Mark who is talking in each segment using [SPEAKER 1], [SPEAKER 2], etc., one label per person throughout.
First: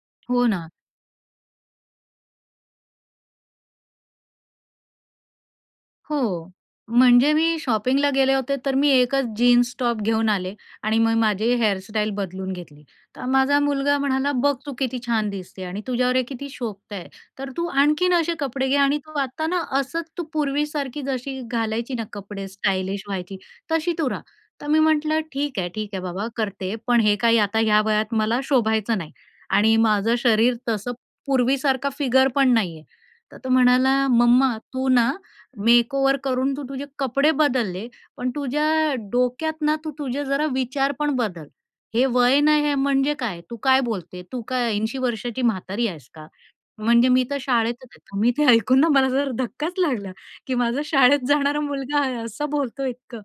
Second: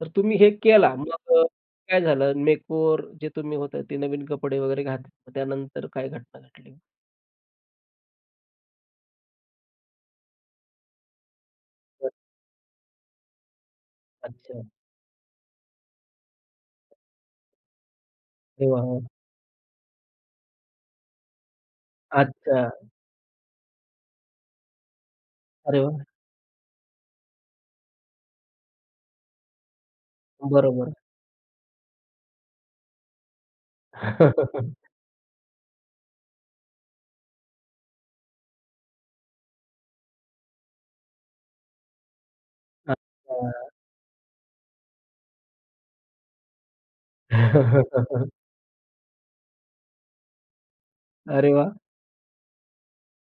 [SPEAKER 1] तर तुम्ही
[SPEAKER 2] हो
[SPEAKER 1] हे
[SPEAKER 2] ना.
[SPEAKER 1] केला, मग अ, काय झालं? मेकओव्हर जे तुम्ही होतं, ते नवीन कपडे वगैरे घातले. तर त्यानंतर काय घटना
[SPEAKER 2] हो.
[SPEAKER 1] घडली?
[SPEAKER 2] म्हणजे मी शॉपिंगला गेले होते तर मी एकच जीन्स, टॉप घेऊन आले आणि मग माझी
[SPEAKER 1] हं.
[SPEAKER 2] हेअरस्टाईल बदलून घेतली. तर माझा मुलगा म्हणाला, "बघ
[SPEAKER 1] अच्छा.
[SPEAKER 2] तू किती छान दिसते आणि तुझ्यावर हे किती शोभत आहे. तर तू आणखीन असे कपडे
[SPEAKER 1] हो,
[SPEAKER 2] घे आणि
[SPEAKER 1] हं.
[SPEAKER 2] तू आता ना असंच तू पूर्वीसारखी जशी घालायची ना कपडे,
[SPEAKER 1] अच्छा.
[SPEAKER 2] स्टायलिश व्हायची, तशी तू रहा." तर मी म्हटलं, "ठीक आहे,
[SPEAKER 1] अरे
[SPEAKER 2] ठीक
[SPEAKER 1] वाह!
[SPEAKER 2] आहे बाबा करते. पण हे काही आता ह्या वयात मला शोभायचं नाही" आणि माझं शरीर तसं
[SPEAKER 1] बरोबर.
[SPEAKER 2] पूर्वीसारखा फिगर पण नाहीये. तर तो म्हणाला, "मम्मा तू ना मेकओव्हर करून तू तुझे कपडे बदलले, पण तुझ्या डोक्यात ना तू तुझे जरा विचार पण बदल. हे वय नाही हे म्हणजे काय? तू
[SPEAKER 1] अच्छा.
[SPEAKER 2] काय बोलते? तू काय 80 वर्षाची म्हातारी आहेस का?" म्हणजे मी तर शाळेतच आहे. तर मी ते ऐकून ना मला जरा धक्काच लागला. की माझा शाळेत
[SPEAKER 1] अरे
[SPEAKER 2] जाणारा
[SPEAKER 1] वाह!
[SPEAKER 2] मुलगा आहे असं बोलतोय इतकं!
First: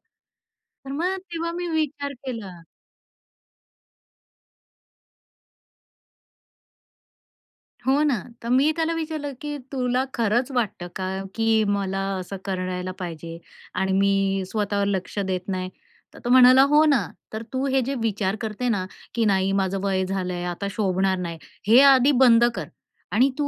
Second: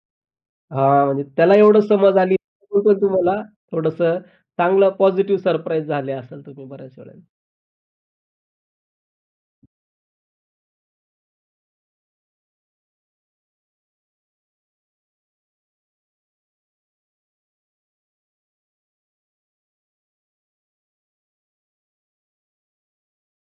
[SPEAKER 2] तर
[SPEAKER 1] हां.
[SPEAKER 2] मग
[SPEAKER 1] म्हणजे
[SPEAKER 2] तेव्हा
[SPEAKER 1] त्याला
[SPEAKER 2] मी
[SPEAKER 1] एवढं
[SPEAKER 2] विचार
[SPEAKER 1] समज आली.
[SPEAKER 2] केला.
[SPEAKER 1] तरी पण तुम्हाला थोडंसं चांगलं पॉझिटिव्ह सरप्राईज झाले असाल तुम्ही बऱ्याच वेळेला.
[SPEAKER 2] हो ना. तर मी त्याला विचारलं की "तुला खरंच वाटतं का, की मला असं करायला पाहिजे आणि मी स्वतःवर लक्ष देत नाही?" तर तो म्हणाला, "हो ना. तर तू हे जे विचार करते ना, की नाही माझं वय झालंय. आता शोभणार नाही. हे आधी बंद कर. आणि तू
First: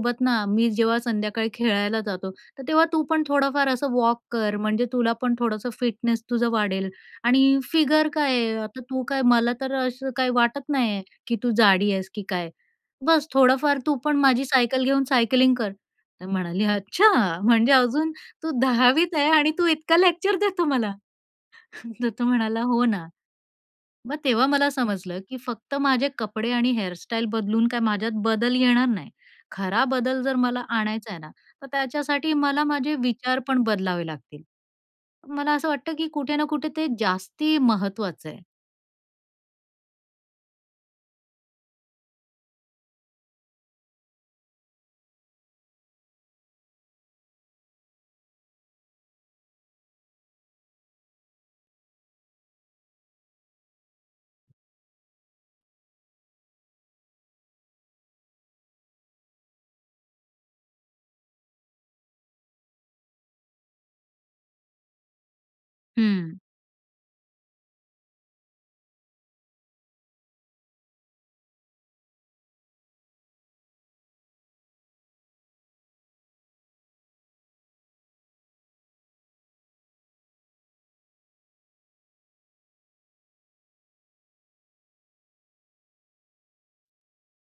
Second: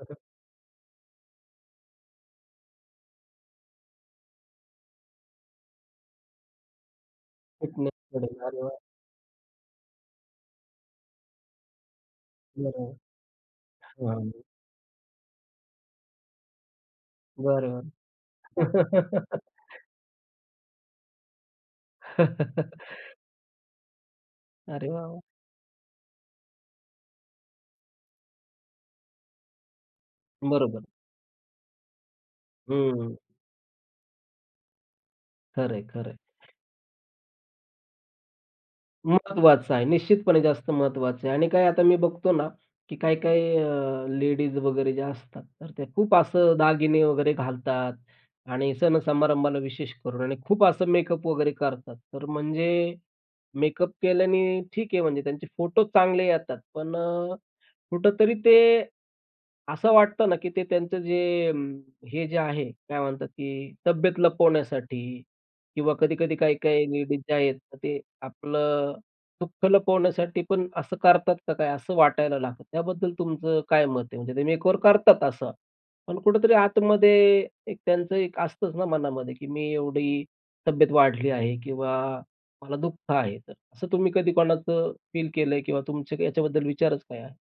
[SPEAKER 1] हं, हं.
[SPEAKER 2] ना मी जेव्हा संध्याकाळी खेळायला जातो, तर तेव्हा तू पण थोडंफार असं वॉक कर म्हणजे तुला पण थोडंसं फिटनेस तुझं वाढेल आणि
[SPEAKER 1] फिटनेस
[SPEAKER 2] फिगर काय
[SPEAKER 1] वाढेल.
[SPEAKER 2] आहे.
[SPEAKER 1] अरे वाह!
[SPEAKER 2] आता तू काय मला तर असं काही वाटत नाहीये, की तू जाडी आहेस की काय.
[SPEAKER 1] बरोबर.
[SPEAKER 2] बस थोडंफार तू पण
[SPEAKER 1] हां
[SPEAKER 2] माझी सायकल घेऊन सायकलिंग कर." तर म्हणाली, "अच्छा म्हणजे
[SPEAKER 1] बरोबर.
[SPEAKER 2] अजून तू 10वीत आहे आणि तू इतका लेक्चर देतो मला!" तर तो म्हणाला, "हो ना." मग तेव्हा मला
[SPEAKER 1] अरे वाह,
[SPEAKER 2] समजलं
[SPEAKER 1] वाह!
[SPEAKER 2] की फक्त माझे कपडे आणि हेअरस्टाईल बदलून काय माझ्यात बदल येणार नाही. खरा बदल जर मला
[SPEAKER 1] बरोबर.
[SPEAKER 2] आणायचा आहे ना, तर त्याच्यासाठी मला
[SPEAKER 1] हं,
[SPEAKER 2] माझे
[SPEAKER 1] हं.
[SPEAKER 2] विचार पण बदलावे लागतील. मला असं
[SPEAKER 1] खरंय,
[SPEAKER 2] वाटतं की
[SPEAKER 1] खरंय.
[SPEAKER 2] कुठे ना कुठे ते जास्ती महत्वाचं आहे.
[SPEAKER 1] महत्त्वाचं आहे. निश्चितपणे जास्त महत्वाचं आहे. आणि काय आता मी बघतो ना, की काही-काही अ, लेडीज वगैरे जे असतात, तर ते खूप असं दागिने वगैरे घालतात आणि सण समारंभाला विशेष करून आणि खूप असं मेकअप वगैरे करतात. तर म्हणजे मेकअप केल्याने, ठीक आहे म्हणजे त्यांचे फोटो चांगले येतात, पण अ, कुठेतरी ते असं वाटतं ना की ते त्यांचं जे अं, हे जे आहे काय म्हणतात की तब्येत लपवण्यासाठी, किंवा कधी-कधी
[SPEAKER 2] हं.
[SPEAKER 1] काही-काही लेडीज जे आहेत तर ते आपलं दुःख लपवण्यासाठी पण असं करतात का काय असं वाटायला लागतं. त्याबद्दल तुमचं काय मत आहे? म्हणजे ते मेकओव्हर करतात असा, पण कुठेतरी आतमध्ये एक त्यांचं एक असतंच ना मनामध्ये की मी एवढी तब्येत वाढली आहे किंवा मला दुःख आहे. तर असं तुम्ही कधी कोणाचं फील केलंय किंवा तुमच्या ह्याच्याबद्दल विचारच काय आहे?